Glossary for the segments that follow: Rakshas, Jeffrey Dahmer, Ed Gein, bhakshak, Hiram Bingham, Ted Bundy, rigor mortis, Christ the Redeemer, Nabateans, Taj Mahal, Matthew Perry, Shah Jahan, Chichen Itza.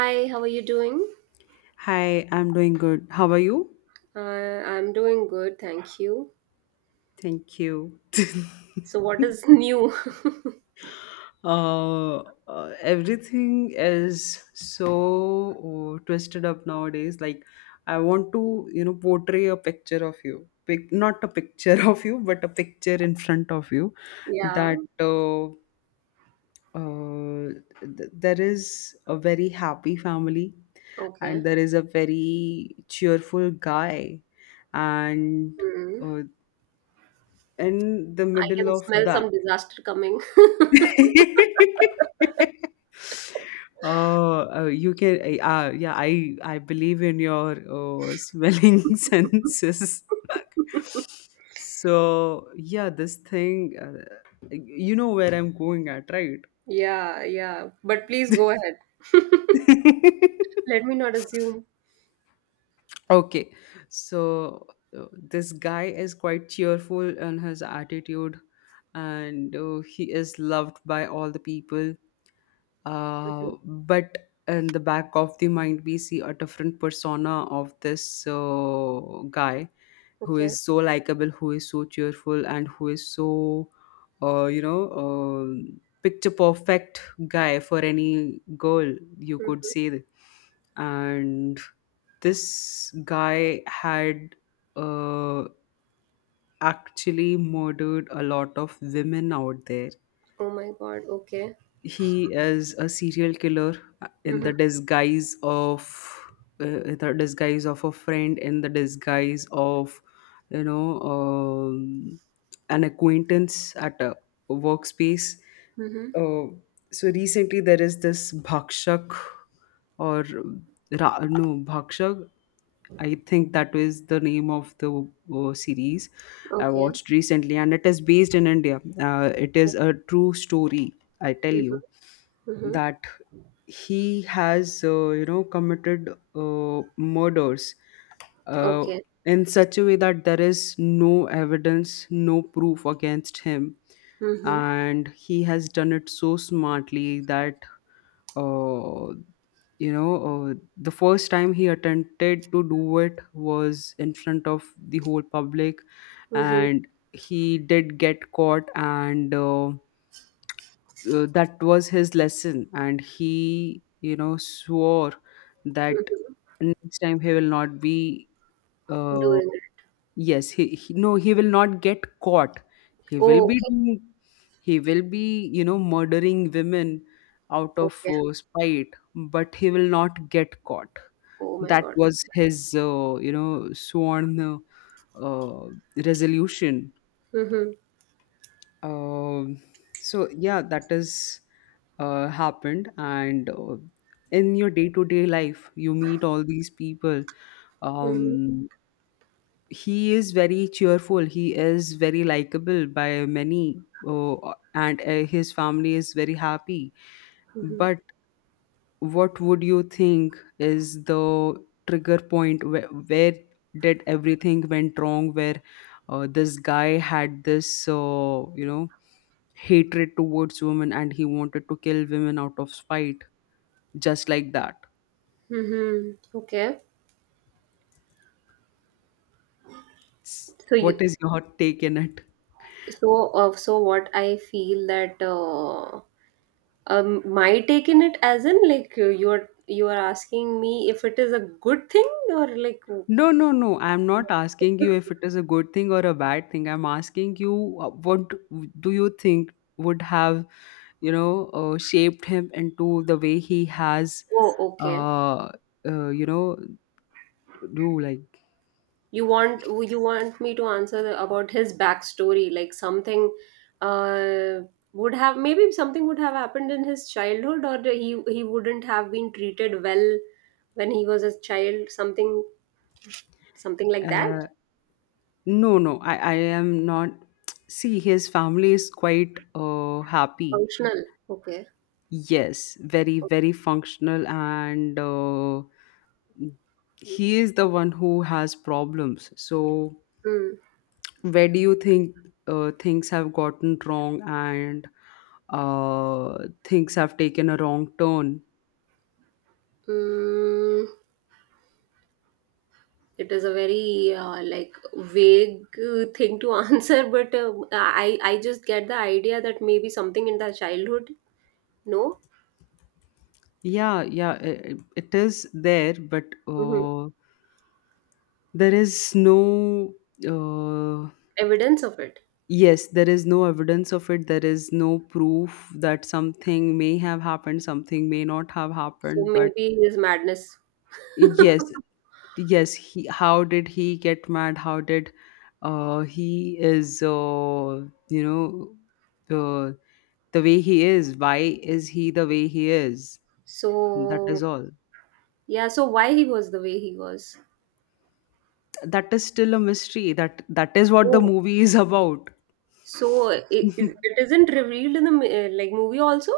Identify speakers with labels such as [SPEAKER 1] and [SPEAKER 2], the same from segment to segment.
[SPEAKER 1] Hi, how are you doing?
[SPEAKER 2] Hi, I'm doing good. How are you?
[SPEAKER 1] I'm doing good, thank you.
[SPEAKER 2] Thank you.
[SPEAKER 1] So, what is new?
[SPEAKER 2] Everything is so twisted up nowadays. I want to, you know, portray a picture of you. Not a picture of you, but a picture in front of you
[SPEAKER 1] Yeah,
[SPEAKER 2] that uh, there is a very happy family, and
[SPEAKER 1] okay.
[SPEAKER 2] there is a very cheerful guy, and
[SPEAKER 1] Hmm.
[SPEAKER 2] uh, in the
[SPEAKER 1] I
[SPEAKER 2] middle
[SPEAKER 1] can
[SPEAKER 2] of
[SPEAKER 1] smell
[SPEAKER 2] that.
[SPEAKER 1] some disaster coming.
[SPEAKER 2] Oh, you can, yeah, I believe in your smelling senses. So yeah, this thing, you know where I'm going at, right?
[SPEAKER 1] Yeah, yeah. But please go ahead. Let me not assume.
[SPEAKER 2] Okay, so this guy is quite cheerful in his attitude, and he is loved by all the people,
[SPEAKER 1] Mhm.
[SPEAKER 2] but in the back of the mind we see a different persona of this, guy who
[SPEAKER 1] Okay.
[SPEAKER 2] is so likable, who is so cheerful, and who is so you know, picture perfect guy for any girl, you could
[SPEAKER 1] Mhm.
[SPEAKER 2] say that. And this guy had, uh, actually murdered a lot of women out there.
[SPEAKER 1] Oh my God. Okay.
[SPEAKER 2] He is a serial killer in
[SPEAKER 1] Mm-hmm.
[SPEAKER 2] the disguise of, in the disguise of a friend, in the disguise of, you know, an acquaintance at a workspace.
[SPEAKER 1] Mm-hmm.
[SPEAKER 2] uh, so recently there is this bhakshak, or Ra- no bhakshak, I think that was the name of the series I
[SPEAKER 1] Okay.
[SPEAKER 2] watched recently, and it is based in india. It is a true story, I tell you,
[SPEAKER 1] Mm-hmm. Mm-hmm.
[SPEAKER 2] that he has, you know, committed murders uh,
[SPEAKER 1] Okay.
[SPEAKER 2] in such a way that there is no evidence, no proof against him.
[SPEAKER 1] Mm-hmm.
[SPEAKER 2] And he has done it so smartly that, uh, you know, the first time he attempted to do it was in front of the whole public,
[SPEAKER 1] Mm-hmm.
[SPEAKER 2] and he did get caught. And that was his lesson, and he, you know, swore that next time he will not be uh,
[SPEAKER 1] Doing it.
[SPEAKER 2] yes, he will not get caught. He will
[SPEAKER 1] Oh,
[SPEAKER 2] be
[SPEAKER 1] okay.
[SPEAKER 2] doing, he will be, you know, murdering women out of,
[SPEAKER 1] Okay.
[SPEAKER 2] spite, but he will not get caught.
[SPEAKER 1] Oh my
[SPEAKER 2] That
[SPEAKER 1] God.
[SPEAKER 2] was his, you know, sworn uh, resolution.
[SPEAKER 1] Mm-hmm.
[SPEAKER 2] um, so yeah, that is, happened, and in your day-to-day life, you meet all these people.
[SPEAKER 1] Mm-hmm.
[SPEAKER 2] Um, he is very cheerful. He is very likable by many, uh, and his family is very happy.
[SPEAKER 1] Mm-hmm.
[SPEAKER 2] But what would you think is the trigger point, where did everything went wrong, where this guy had this, you know, hatred towards women and he wanted to kill women out of spite, just like that?
[SPEAKER 1] Mm-hmm. Okay. So
[SPEAKER 2] What
[SPEAKER 1] you
[SPEAKER 2] is your take in it?
[SPEAKER 1] so what I feel that my take in it as in like you are asking me if it is a good thing or like w-
[SPEAKER 2] No, no, no, I'm not asking you if it is a good thing or a bad thing. I'm asking you, what do you think would have, you know, shaped him into the way he has.
[SPEAKER 1] oh, okay,
[SPEAKER 2] uh, you know, do like,
[SPEAKER 1] you want you want me to answer the, about his backstory like something uh, would have maybe something would have happened in his childhood or he wouldn't have been treated well when he was a child, something something like that,
[SPEAKER 2] uh, no, no, I am not. See, his family is quite happy.
[SPEAKER 1] functional, okay.
[SPEAKER 2] Yes, very, very functional, and he is the one who has problems. So,
[SPEAKER 1] Hmm.
[SPEAKER 2] where do you think things have gotten wrong and things have taken a wrong turn?
[SPEAKER 1] Mm, it is a very like vague thing to answer, but I just get the idea that maybe something in the childhood, no,
[SPEAKER 2] Yeah, yeah, it is there, but.
[SPEAKER 1] hmm,
[SPEAKER 2] There is no uh,
[SPEAKER 1] evidence of it.
[SPEAKER 2] yes, there is no evidence of it, there is no proof that something may have happened, something may not have
[SPEAKER 1] So
[SPEAKER 2] happened, but
[SPEAKER 1] maybe his madness.
[SPEAKER 2] yes. Yes, how did he get mad? How did, he is, you know, uh, the way he is, why is he the way he is? That
[SPEAKER 1] So
[SPEAKER 2] is all.
[SPEAKER 1] yeah, so why he was the way he was.
[SPEAKER 2] That is still a mystery, that is what the
[SPEAKER 1] Oh,
[SPEAKER 2] movie is about.
[SPEAKER 1] so it, it it isn't revealed in the like movie also.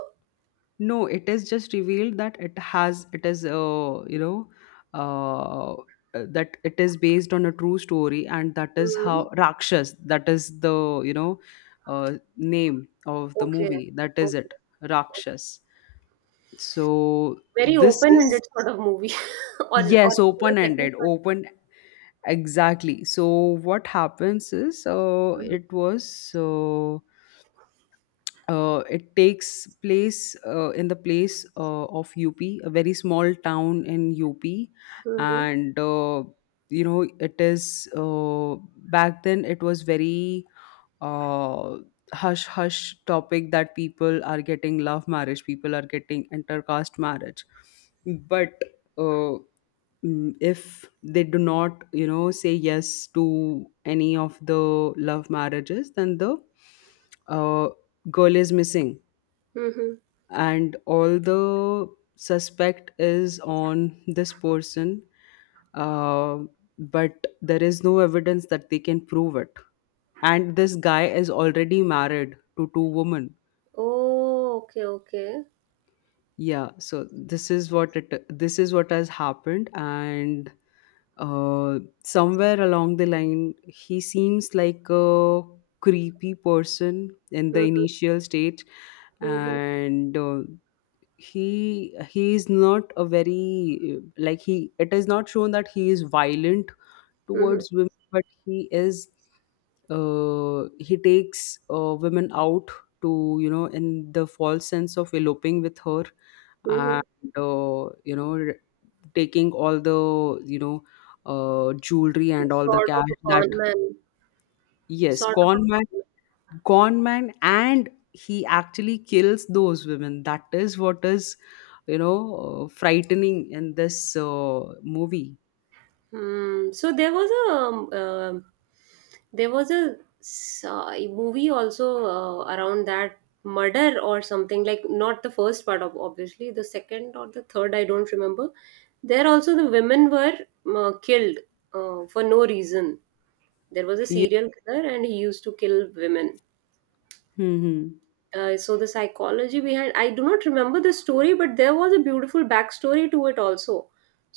[SPEAKER 2] No, it is just revealed that it is, you know, uh, that it is based on a true story, and that is
[SPEAKER 1] Hmm.
[SPEAKER 2] how Rakshas, that is the, you know, name of the
[SPEAKER 1] Okay.
[SPEAKER 2] movie. That is
[SPEAKER 1] Okay.
[SPEAKER 2] it. Rakshas. So
[SPEAKER 1] Very
[SPEAKER 2] this is,
[SPEAKER 1] open-ended sort of movie, or
[SPEAKER 2] yes,
[SPEAKER 1] the
[SPEAKER 2] open
[SPEAKER 1] second
[SPEAKER 2] ended,
[SPEAKER 1] part.
[SPEAKER 2] open, exactly. So what happens is, it was, it takes place in the place of UP, a very small town in UP,
[SPEAKER 1] Mm-hmm.
[SPEAKER 2] and you know it is, back then it was very uh, hush hush topic that people are getting love marriage, people are getting intercaste marriage, but uh, if they do not, you know, say yes to any of the love marriages, then the uh, girl is missing,
[SPEAKER 1] Mm-hmm.
[SPEAKER 2] and all the suspect is on this person. uh, but there is no evidence that they can prove it, and this guy is already married to two women.
[SPEAKER 1] Oh, okay, okay.
[SPEAKER 2] Yeah, so this is what it, this is what has happened. And somewhere along the line, he seems like a creepy person in the
[SPEAKER 1] Mhm,
[SPEAKER 2] initial stage,
[SPEAKER 1] mhm,
[SPEAKER 2] and he is not a very like he. It is not shown that he is violent
[SPEAKER 1] mhm,
[SPEAKER 2] towards women, but he is. He takes, women out to, you know, in the false sense of eloping with her, and
[SPEAKER 1] mhm.
[SPEAKER 2] you know, taking all the, you know, jewelry and all the
[SPEAKER 1] Sort of
[SPEAKER 2] cash
[SPEAKER 1] a
[SPEAKER 2] that,
[SPEAKER 1] con man,
[SPEAKER 2] yes,
[SPEAKER 1] sort of
[SPEAKER 2] con
[SPEAKER 1] a
[SPEAKER 2] man,
[SPEAKER 1] con
[SPEAKER 2] con man, and he actually kills those women. That is what is, you know, frightening in this, movie.
[SPEAKER 1] man. Hmm. So there was a there was a movie also around that murder or something like not the first part of, obviously, the second or the third, I don't remember. There also the women were killed for no reason. There was a
[SPEAKER 2] Yeah.
[SPEAKER 1] serial killer and he used to kill women.
[SPEAKER 2] Hmm.
[SPEAKER 1] So the psychology behind, I do not remember the story, but there was a beautiful backstory to it also,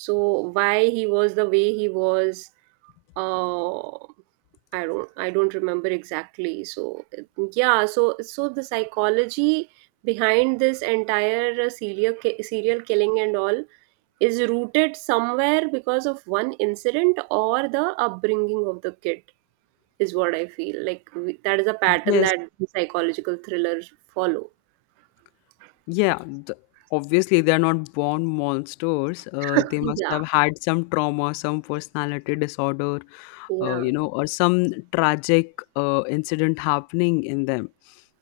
[SPEAKER 1] so why he was the way he was. Uh, i don't i don't remember exactly, so yeah, so the psychology behind this entire serial killing and all is rooted somewhere because of one incident or the upbringing of the kid, is what I feel. Like we, that is a pattern
[SPEAKER 2] Yes.
[SPEAKER 1] that psychological thrillers follow.
[SPEAKER 2] Yeah, th- obviously they're not born monsters. They must
[SPEAKER 1] Yeah,
[SPEAKER 2] have had some trauma, some personality disorder,
[SPEAKER 1] yeah.
[SPEAKER 2] you know, or some tragic incident happening in them.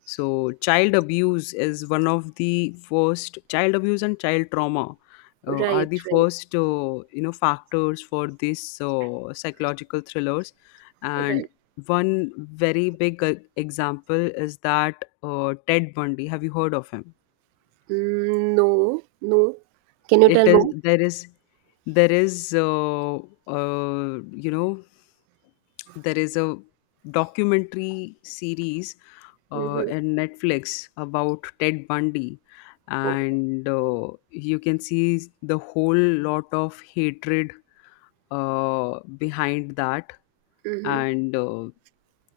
[SPEAKER 2] So child abuse is one of the first, child abuse and child trauma,
[SPEAKER 1] Right,
[SPEAKER 2] are the
[SPEAKER 1] right,
[SPEAKER 2] first, you know, factors for these, psychological thrillers. And
[SPEAKER 1] right.
[SPEAKER 2] one very big example is that, ted bundy, have you heard of him?
[SPEAKER 1] Mm, no, no. Can you
[SPEAKER 2] It
[SPEAKER 1] tell
[SPEAKER 2] is
[SPEAKER 1] more?
[SPEAKER 2] there is, there is you know, there is a documentary series
[SPEAKER 1] Mm-hmm.
[SPEAKER 2] in Netflix about Ted Bundy,
[SPEAKER 1] Okay.
[SPEAKER 2] and you can see the whole lot of hatred behind that,
[SPEAKER 1] Mm-hmm.
[SPEAKER 2] and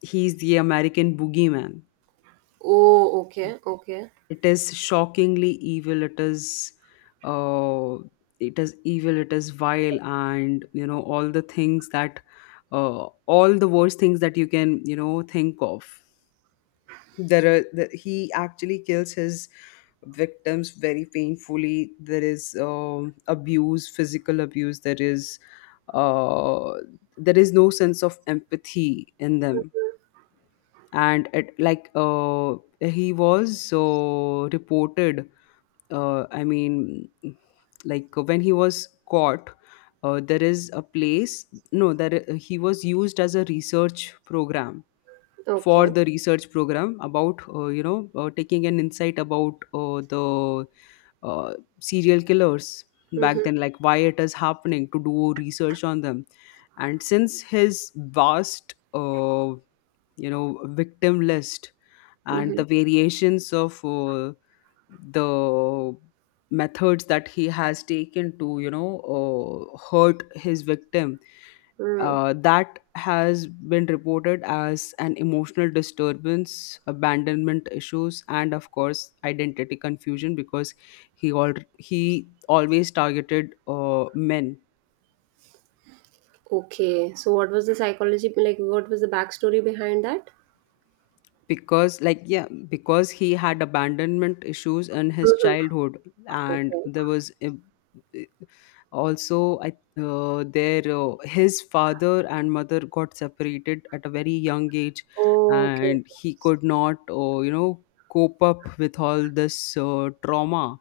[SPEAKER 2] he's the American boogeyman.
[SPEAKER 1] Oh, okay, okay.
[SPEAKER 2] It is shockingly evil, it is, uh, it is evil, it is vile, and you know, all the things that, all the worst things that you can, you know, think of, there are the, he actually kills his victims very painfully. There is, abuse, physical abuse, there is, uh, there is no sense of empathy in them. And it, he was so reported, I mean, like when he was caught, there is a place. No, there he was used as a research program, for
[SPEAKER 1] Okay.
[SPEAKER 2] the research program about, you know, taking an insight about, the, uh, serial killers back
[SPEAKER 1] Mm-hmm.
[SPEAKER 2] then, like why it is happening, to do research on them. And since his vast, you know, victim list and
[SPEAKER 1] Mm-hmm.
[SPEAKER 2] the variations of, the methods that he has taken to, you know, hurt his victim,
[SPEAKER 1] Mm.
[SPEAKER 2] that has been reported as an emotional disturbance, abandonment issues, and of course identity confusion, because he all he always targeted, men.
[SPEAKER 1] Okay. So what was the psychology, like what was the backstory behind that?
[SPEAKER 2] Because like, yeah, because he had abandonment issues in his
[SPEAKER 1] Mm-hmm.
[SPEAKER 2] childhood, and
[SPEAKER 1] Okay.
[SPEAKER 2] there was a, also, I their, his father and mother got separated at a very young age,
[SPEAKER 1] Okay.
[SPEAKER 2] and he could not, you know, cope up with all this, trauma,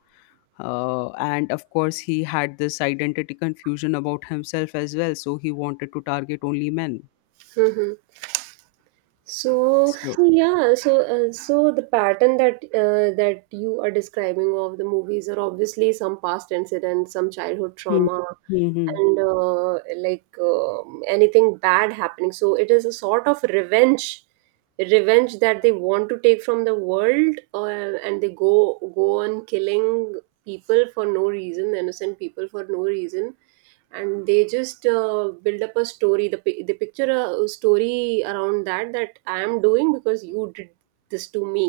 [SPEAKER 2] and of course he had this identity confusion about himself as well, so he wanted to target only men.
[SPEAKER 1] Mm-hmm. So
[SPEAKER 2] So
[SPEAKER 1] yeah, so so the pattern that that you are describing of the movies are obviously some past incidents, some childhood
[SPEAKER 2] Hmm.
[SPEAKER 1] trauma,
[SPEAKER 2] Mhm.
[SPEAKER 1] and like um, anything bad happening. So it is a sort of revenge, revenge that they want to take from the world, and they go on killing people for no reason, innocent people for no reason, and they just build up a story, they picture a story around that, that I am doing because you did this to me.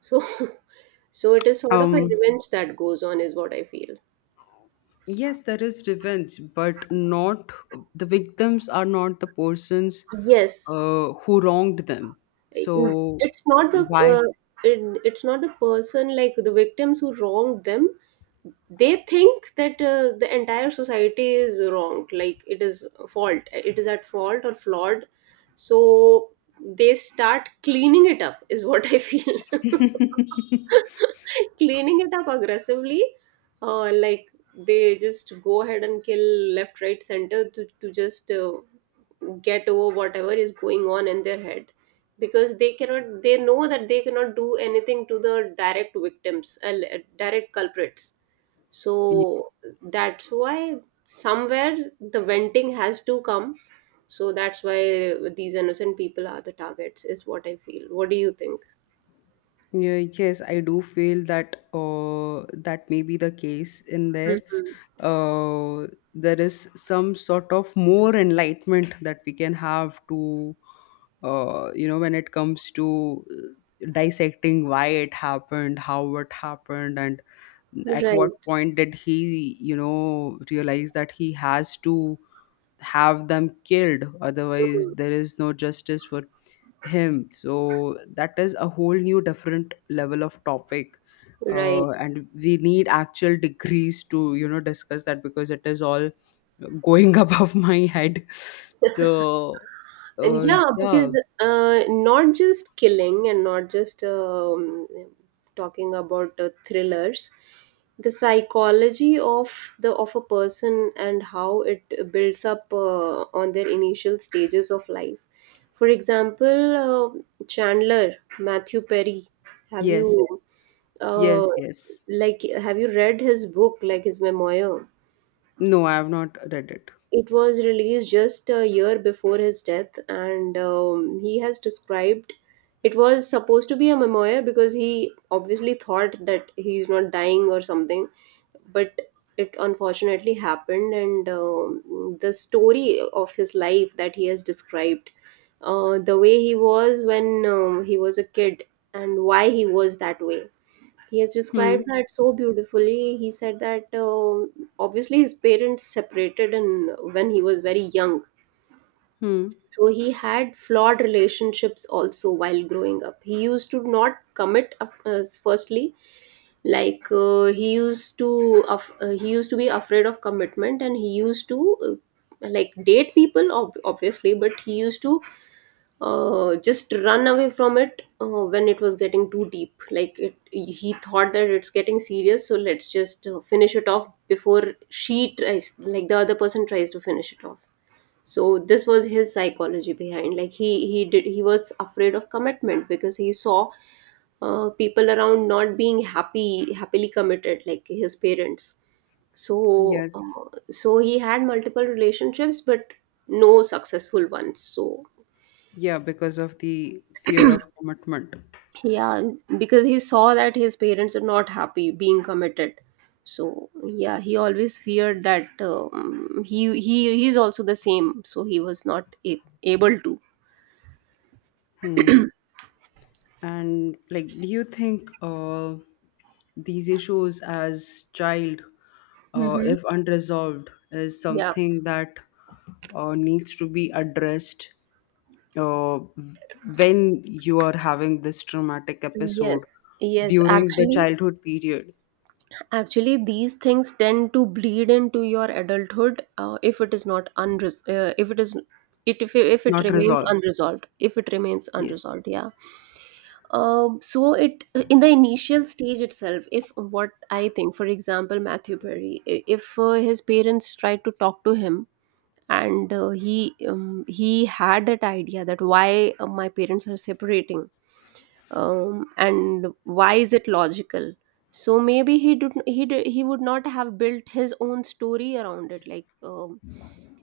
[SPEAKER 1] So so it is sort of a
[SPEAKER 2] um
[SPEAKER 1] revenge that goes on, is what I feel.
[SPEAKER 2] Yes, there is revenge, but not, the victims are not the persons,
[SPEAKER 1] Yes.
[SPEAKER 2] who wronged them. So
[SPEAKER 1] It's not the
[SPEAKER 2] why?
[SPEAKER 1] uh, it, it's not the person, like the victims who wronged them. They think that the entire society is wrong, like it is fault, it is at fault or flawed, so they start cleaning it up, is what I feel. Cleaning it up aggressively, like they just go ahead and kill left right center, to just get over whatever is going on in their head, because they cannot, they know that they cannot do anything to the direct victims, direct culprits. So that's why somewhere the venting has to come, so that's why these innocent people are the targets, is what I feel. What do you think?
[SPEAKER 2] Yeah, yes, I do feel that, that may be the case in there.
[SPEAKER 1] Mhm.
[SPEAKER 2] Uh, there is some sort of more enlightenment that we can have to, you know, when it comes to, dissecting why it happened, how it happened, and at what
[SPEAKER 1] Right.
[SPEAKER 2] point did he, you know, realize that he has to have them killed, otherwise there is no justice for him. So that is a whole new different level of topic.
[SPEAKER 1] Right.
[SPEAKER 2] And we need actual degrees to, you know, discuss that, because it is all going above my head. So
[SPEAKER 1] And
[SPEAKER 2] uh,
[SPEAKER 1] yeah,
[SPEAKER 2] yeah.
[SPEAKER 1] because not just killing, and not just talking about thrillers, the psychology of the of a person and how it builds up on their initial stages of life. For example, Chandler, Matthew Perry. Have you
[SPEAKER 2] Yes,
[SPEAKER 1] uh,
[SPEAKER 2] yes. Yes,
[SPEAKER 1] like, have you read his book, like his memoir?
[SPEAKER 2] no, I have not read it.
[SPEAKER 1] It was released just a year before his death, and he has described, it was supposed to be a memoir because he obviously thought that he's not dying or something, but it unfortunately happened. And the story of his life that he has described, the way he was when he was a kid, and why he was that way. He has
[SPEAKER 2] Hmm.
[SPEAKER 1] described that so beautifully. He said that um, obviously his parents separated and when he was very young.
[SPEAKER 2] Hmm.
[SPEAKER 1] So he had flawed relationships also while growing up. He used to not commit. Firstly, like he used to be afraid of commitment, and he used to uh, like date people obviously, but he used to just run away from it when it was getting too deep. Like it, he thought that it's getting serious, so let's just finish it off before she tries, like the other person tries to finish it off. So this was his psychology behind. Like he did he was afraid of commitment because he saw people around not being happy, happily committed, like his parents. So
[SPEAKER 2] Yes.
[SPEAKER 1] so he had multiple relationships, but no successful ones. So
[SPEAKER 2] Yeah, because of the fear of commitment.
[SPEAKER 1] yeah, because he saw that his parents are not happy being committed, so yeah, he always feared that he's also the same, so he was not a- able to
[SPEAKER 2] Hmm. And like, do you think, these issues as child,
[SPEAKER 1] Mm-hmm.
[SPEAKER 2] if unresolved, is
[SPEAKER 1] Yeah,
[SPEAKER 2] something that, needs to be addressed, uh, v- when you are having this traumatic episode
[SPEAKER 1] yes, yes,
[SPEAKER 2] during the
[SPEAKER 1] actually,
[SPEAKER 2] childhood period,
[SPEAKER 1] actually these things tend to bleed into your adulthood if it, is it if, if it
[SPEAKER 2] not
[SPEAKER 1] remains
[SPEAKER 2] resolved?
[SPEAKER 1] unresolved, if it remains
[SPEAKER 2] Yes.
[SPEAKER 1] unresolved, yeah. Um, so it in the initial stage itself, if, what I think, for example, Matthew Perry, if his parents tried to talk to him and he had that idea that why my parents are separating, and why is it logical, so maybe he did, he would not have built his own story around it, like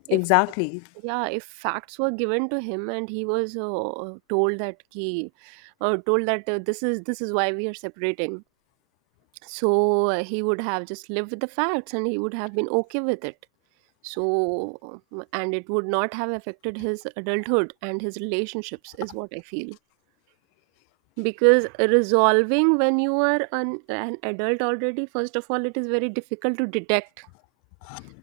[SPEAKER 1] if
[SPEAKER 2] Exactly.
[SPEAKER 1] yeah, if facts were given to him and he was told that this is why we are separating, so he would have just lived with the facts and he would have been okay with it. So and it would not have affected his adulthood and his relationships, is what I feel, because resolving when you are an adult already, first of all, it is very difficult to detect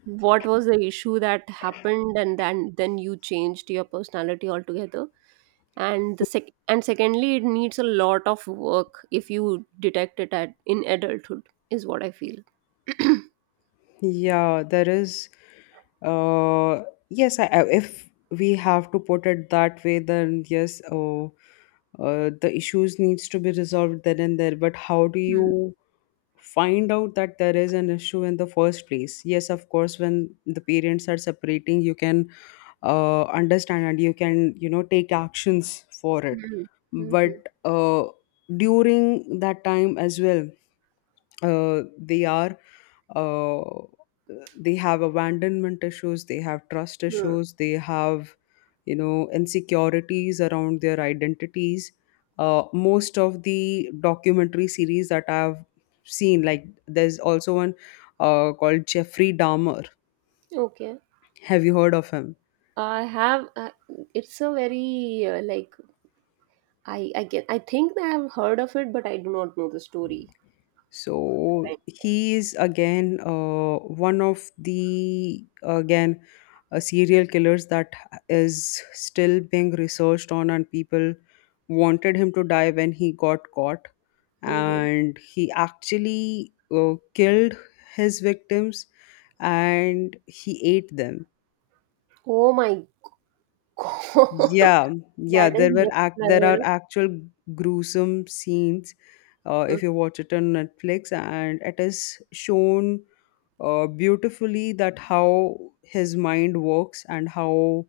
[SPEAKER 1] what was the issue that happened and then you changed your personality altogether. And the sec- and secondly, it needs a lot of work if you detect it at in adulthood, is what I feel.
[SPEAKER 2] Yeah, there is. Uh, yes, if we have to put it that way, then yes, the issues needs to be resolved then and there. But how do
[SPEAKER 1] Hmm,
[SPEAKER 2] you find out that there is an issue in the first place? Yes, of course, when the parents are separating, you can, understand and you can, you know, take actions for it.
[SPEAKER 1] hmm, hmm,
[SPEAKER 2] But during that time as well uh, they are uh, they have abandonment issues, they have trust
[SPEAKER 1] hmm, hmm.
[SPEAKER 2] issues, they have you know insecurities around their identities. Most of the documentary series that I've seen, like there's also one called Jeffrey Dahmer.
[SPEAKER 1] Okay.
[SPEAKER 2] Have you heard of him?
[SPEAKER 1] I have. It's a very like I get. I think I have heard of it, but I do not know the story.
[SPEAKER 2] So
[SPEAKER 1] Right.
[SPEAKER 2] he is again one of the again serial killers that is still being researched on, and people wanted him to die when he got caught,
[SPEAKER 1] Mhm.
[SPEAKER 2] and he actually killed his victims and he ate them.
[SPEAKER 1] Oh my god,
[SPEAKER 2] Yeah, yeah,
[SPEAKER 1] that is next
[SPEAKER 2] there are
[SPEAKER 1] level.
[SPEAKER 2] actual gruesome scenes
[SPEAKER 1] Mm.
[SPEAKER 2] if you watch it on Netflix, and it is shown beautifully that how his mind works and how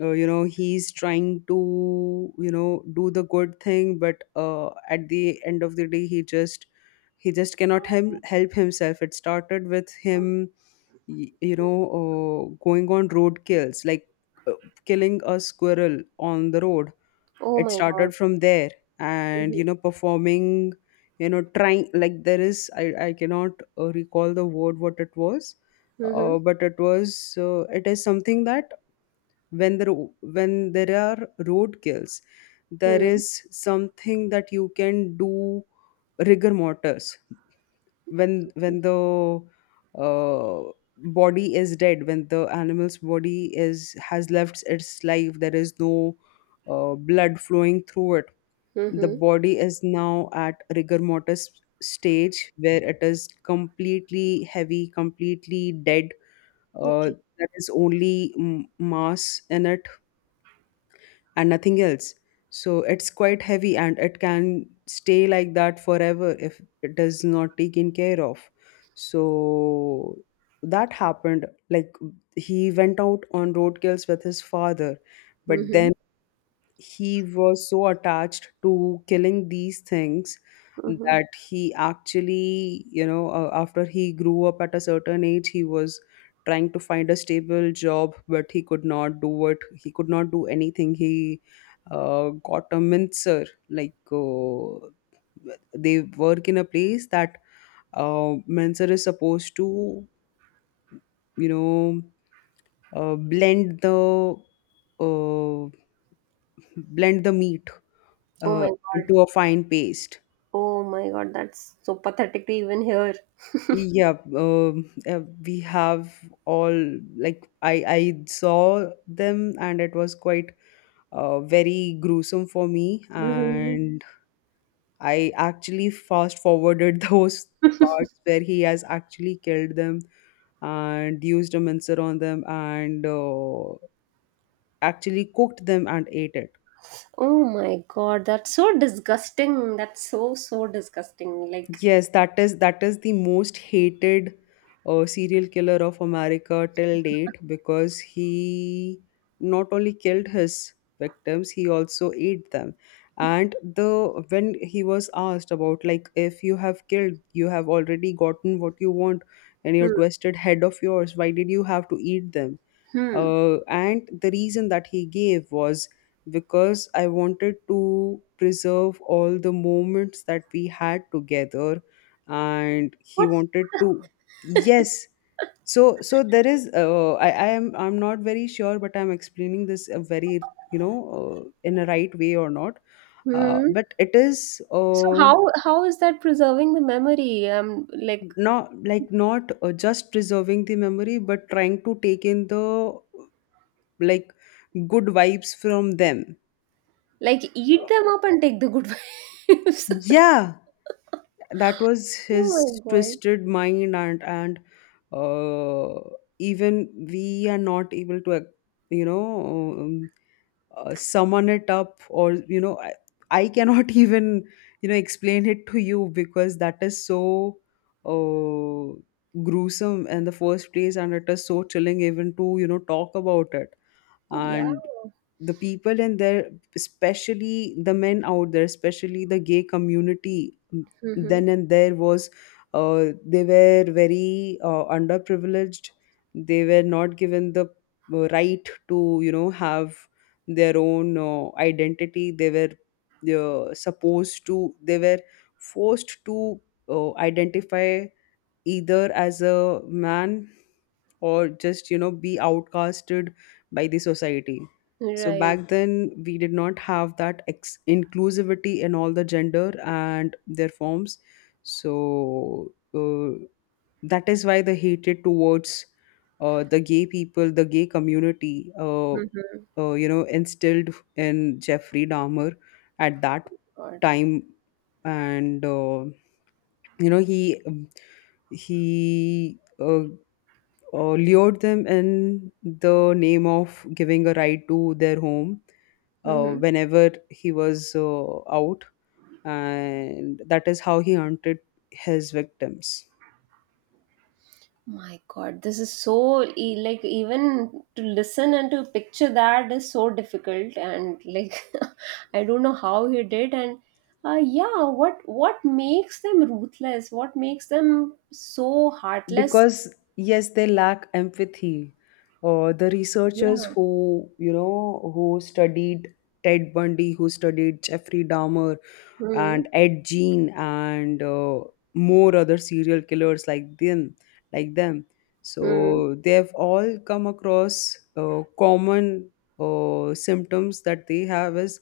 [SPEAKER 2] you know he's trying to you know do the good thing, but at the end of the day he just cannot help himself. It started with him you know going on road kills, like uh, killing a squirrel on the road.
[SPEAKER 1] Oh
[SPEAKER 2] It
[SPEAKER 1] my god.
[SPEAKER 2] started from there
[SPEAKER 1] Mm-hmm.
[SPEAKER 2] and you know performing, you know, trying, like there is I cannot recall the word what it was.
[SPEAKER 1] Mm-hmm.
[SPEAKER 2] But it is something that when there when there are road kills there is something that you can do: rigor mortis. When the uh, body is dead, when the animal's body is has left its life, there is no blood flowing through it. The
[SPEAKER 1] Mm-hmm.
[SPEAKER 2] body is now at rigor mortis stage, where it is completely heavy, completely dead. Uh,
[SPEAKER 1] Okay.
[SPEAKER 2] there is only mass in it and nothing else. So it's quite heavy and it can stay like that forever if it is not taken care of. So that happened. Like, he went out on roadkills with his father, but
[SPEAKER 1] Mm-hmm.
[SPEAKER 2] then he was so attached to killing these things
[SPEAKER 1] Mm-hmm.
[SPEAKER 2] that he actually you know after he grew up at a certain age he was trying to find a stable job, but he could not do it, he could not do anything. He got a mincer, like they work in a place that mincer is supposed to you know uh, blend the uh, blend the meat
[SPEAKER 1] Oh my god.
[SPEAKER 2] into a fine paste.
[SPEAKER 1] Oh my god, that's so pathetic to even hear.
[SPEAKER 2] Yeah, we have all, like I saw them and it was quite very gruesome for me,
[SPEAKER 1] Mm-hmm.
[SPEAKER 2] and I actually fast forwarded those parts where he has actually killed them and used a mincer on them and actually cooked them and ate it.
[SPEAKER 1] Oh my god, that's so disgusting. That's so so disgusting. Like,
[SPEAKER 2] Yes, that is the most hated serial killer of America till date, because he not only killed his victims, he also ate them. And the when he was asked about, like, if you have killed, you have already gotten what you want and your
[SPEAKER 1] hmm.
[SPEAKER 2] twisted head of yours, why did you have to eat them?
[SPEAKER 1] Hmm.
[SPEAKER 2] And the reason that he gave was because I wanted to preserve all the moments that we had together, and he
[SPEAKER 1] What?
[SPEAKER 2] wanted to, yes. So there is. I am. I'm not very sure, but I'm explaining this a very, you know, in a right way or not.
[SPEAKER 1] Hmm.
[SPEAKER 2] But it is
[SPEAKER 1] So how is that preserving the memory? Like
[SPEAKER 2] not like, not just preserving the memory, but trying to take in the, like, good vibes from them.
[SPEAKER 1] like eat them up and take the good vibes.
[SPEAKER 2] Yeah, that was his
[SPEAKER 1] Oh my god.
[SPEAKER 2] twisted mind. And uh, Even we are not able to, you know, um, summon it up, or you know, I cannot even, you know, explain it to you, because that is so uh, gruesome in the first place, and it is so chilling even to you know talk about it.
[SPEAKER 1] Yeah.
[SPEAKER 2] And the people in there, especially the men out there, especially the gay community,
[SPEAKER 1] Mm-hmm.
[SPEAKER 2] then and there was they were very underprivileged. They were not given the right to you know have their own identity. They were forced to identify either as a man or just you know be outcasted by the society. So
[SPEAKER 1] Right.
[SPEAKER 2] back then we did not have that inclusivity in all the gender and their forms. So that is why the hatred towards the gay people, the gay community,
[SPEAKER 1] Mm-hmm.
[SPEAKER 2] you know instilled in Jeffrey Dahmer at that
[SPEAKER 1] God.
[SPEAKER 2] time. And you know he lured them in the name of giving a ride to their home
[SPEAKER 1] Mm-hmm.
[SPEAKER 2] whenever he was out. And that is how he hunted his victims.
[SPEAKER 1] My God, this is so like even to listen and to picture that is so difficult, and like I don't know how he did. And yeah, what makes them ruthless? What makes them so heartless?
[SPEAKER 2] Because, yes, they lack empathy. The researchers
[SPEAKER 1] Yeah.
[SPEAKER 2] who, you know, who studied Ted Bundy, who studied Jeffrey Dahmer,
[SPEAKER 1] Hmm.
[SPEAKER 2] and Ed Gein, and more other serial killers like them, like them.
[SPEAKER 1] Hmm.
[SPEAKER 2] So they have all come across common symptoms that they have is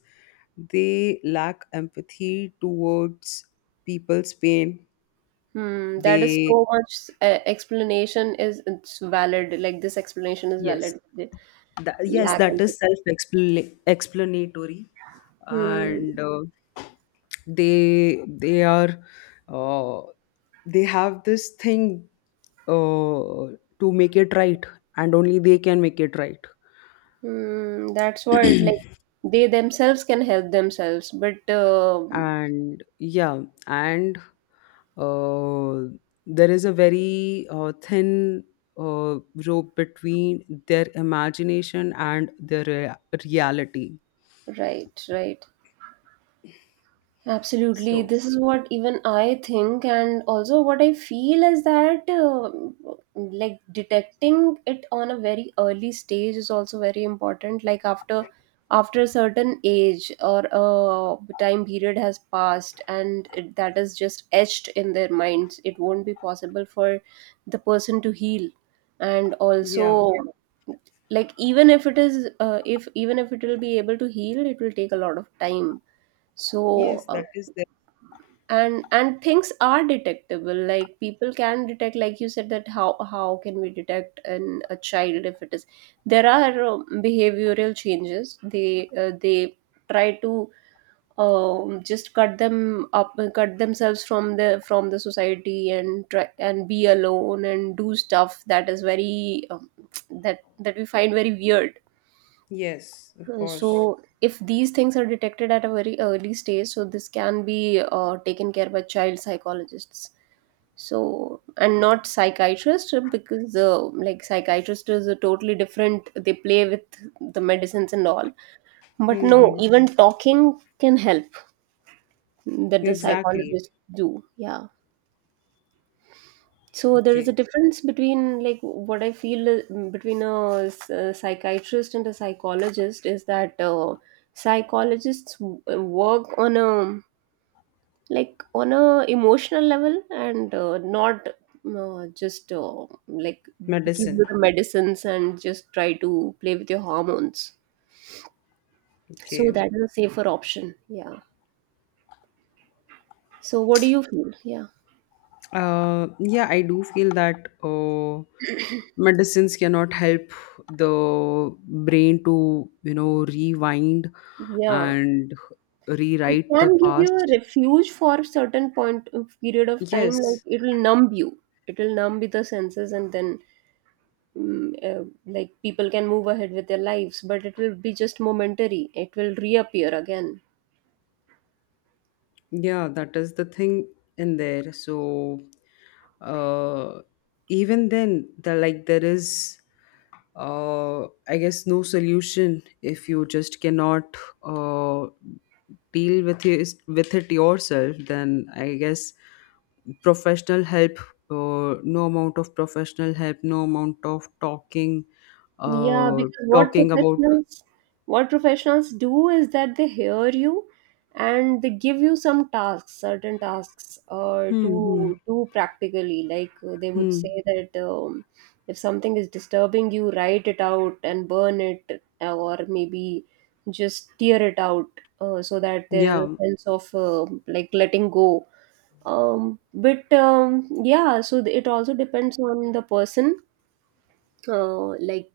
[SPEAKER 2] they lack empathy towards people's pain.
[SPEAKER 1] Hmm. That is
[SPEAKER 2] They
[SPEAKER 1] so much explanation, is it's valid. Like this explanation is
[SPEAKER 2] yes.
[SPEAKER 1] valid. The
[SPEAKER 2] Yes,
[SPEAKER 1] lack
[SPEAKER 2] that
[SPEAKER 1] and
[SPEAKER 2] is self-explanatory,
[SPEAKER 1] hmm.
[SPEAKER 2] and they are uh, they have this thing uh, to make it right, and only they can make it right.
[SPEAKER 1] Hmm. That's what like they themselves can help themselves but
[SPEAKER 2] And yeah, and uh, there is a very thin uh, rope between their imagination and their reality.
[SPEAKER 1] right, right. Absolutely.
[SPEAKER 2] So
[SPEAKER 1] This is what even I think, and also what I feel is that like detecting it on a very early stage is also very important. Like after after a certain age or a time period has passed, and it, that is just etched in their minds, it won't be possible for the person to heal. And
[SPEAKER 2] yeah,
[SPEAKER 1] also, yeah, like even if it is, if, even if it will be able to heal, it will take a lot of time, so
[SPEAKER 2] yes, that is.
[SPEAKER 1] and things are detectable, like people can detect, like you said that how can we detect in a child, if it is, there are behavioral changes, they try to just cut them up, cut themselves from the society, and try and be alone and do stuff that is very that that we find very weird.
[SPEAKER 2] Yes, of course.
[SPEAKER 1] So, if these things are detected at a very early stage, so this can be taken care by child psychologists. So, and not psychiatrists, because like psychiatrist is a totally different. They play with the medicines and all, but no,
[SPEAKER 2] Mm-hmm.
[SPEAKER 1] even talking can help that the
[SPEAKER 2] Exactly.
[SPEAKER 1] psychologists do. Yeah. So there is a
[SPEAKER 2] Okay.
[SPEAKER 1] difference between, like what I feel between a, a psychiatrist and a psychologist, is that psychologists work on a like on a emotional level, and not just like give
[SPEAKER 2] Medicine.
[SPEAKER 1] you the medicines and just try to play with your hormones. So
[SPEAKER 2] Okay.
[SPEAKER 1] that is a safer option. Yeah. So what do you feel? Yeah.
[SPEAKER 2] Yeah, I do feel that medicines cannot help the brain to, you know, rewind
[SPEAKER 1] Yeah.
[SPEAKER 2] and
[SPEAKER 1] It
[SPEAKER 2] rewrite the
[SPEAKER 1] can give you a
[SPEAKER 2] past.
[SPEAKER 1] refuge for a certain point of period of time. Like
[SPEAKER 2] Yes.
[SPEAKER 1] it will numb you. It will numb with the senses, and then like people can move ahead with their lives. But it will be just momentary. It will reappear again.
[SPEAKER 2] Yeah, that is the thing in there. So, uh, even then, the like there is, I guess, no solution if you just cannot uh, deal with it yourself. Then I guess professional help, no amount of professional help, no amount of talking,
[SPEAKER 1] Yeah,
[SPEAKER 2] uh,
[SPEAKER 1] because
[SPEAKER 2] talking about,
[SPEAKER 1] what professionals do is that they hear you and they give you some tasks, certain tasks
[SPEAKER 2] hmm, hmm,
[SPEAKER 1] to do practically. Like they would say
[SPEAKER 2] hmm,
[SPEAKER 1] that if something is disturbing you, write it out and burn it, or maybe just tear it out, so that there is a
[SPEAKER 2] yeah,
[SPEAKER 1] sense of like letting go. But yeah, so it also depends on the person. Uh, like.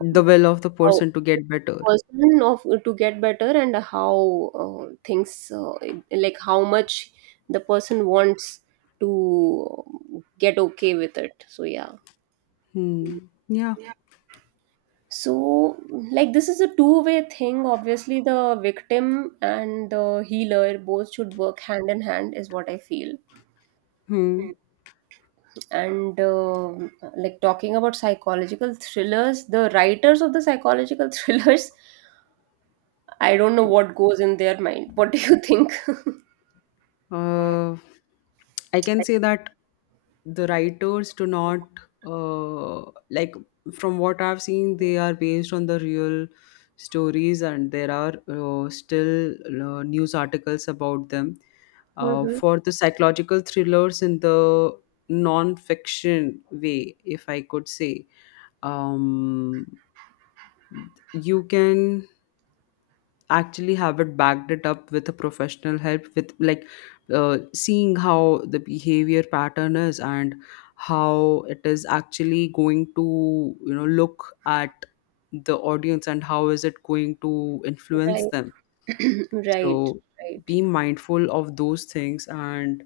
[SPEAKER 2] the will of the
[SPEAKER 1] how
[SPEAKER 2] person to
[SPEAKER 1] the
[SPEAKER 2] get better.
[SPEAKER 1] person of to get better, and how things like how much the person wants to get okay with it, so yeah.
[SPEAKER 2] Hmm. Yeah.
[SPEAKER 1] Yeah. So like this is a two-way thing, obviously the victim and the healer, both should work hand in hand, is what I feel.
[SPEAKER 2] Hmm.
[SPEAKER 1] And um, like talking about psychological thrillers, the writers of the psychological thrillers, I don't know what goes in their mind. What do you think?
[SPEAKER 2] Uh, I can say that the writers do not uh, like, from what I've seen, they are based on the real stories, and there are still news articles about them.
[SPEAKER 1] Mm-hmm.
[SPEAKER 2] For the psychological thrillers in the non-fiction way, if I could say, um, you can actually have it backed it up with a professional help, with like seeing how the behavior pattern is and how it is actually going to you know look at the audience and how is it going to influence
[SPEAKER 1] Right.
[SPEAKER 2] them.
[SPEAKER 1] Right.
[SPEAKER 2] So
[SPEAKER 1] Right.
[SPEAKER 2] be mindful of those things, and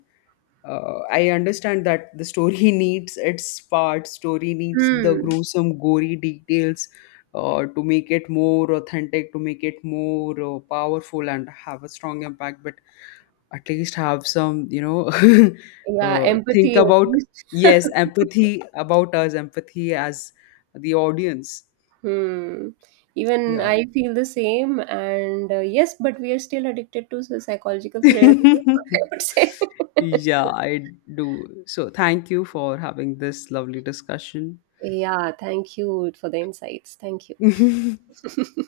[SPEAKER 2] I understand that the story needs its part, story needs the
[SPEAKER 1] Hmm.
[SPEAKER 2] gruesome, gory details to make it more authentic, to make it more powerful and have a strong impact, but at least have some, you know,
[SPEAKER 1] Yeah,
[SPEAKER 2] think
[SPEAKER 1] empathy at
[SPEAKER 2] about,
[SPEAKER 1] least.
[SPEAKER 2] yes, empathy about us, empathy as the audience.
[SPEAKER 1] Hmm. Even
[SPEAKER 2] Yeah.
[SPEAKER 1] I feel the same, and yes, but we are still addicted to the psychological thriller.
[SPEAKER 2] Yeah,
[SPEAKER 1] I would say.
[SPEAKER 2] I do. So thank you for having this lovely discussion.
[SPEAKER 1] Yeah, thank you for the insights. Thank you.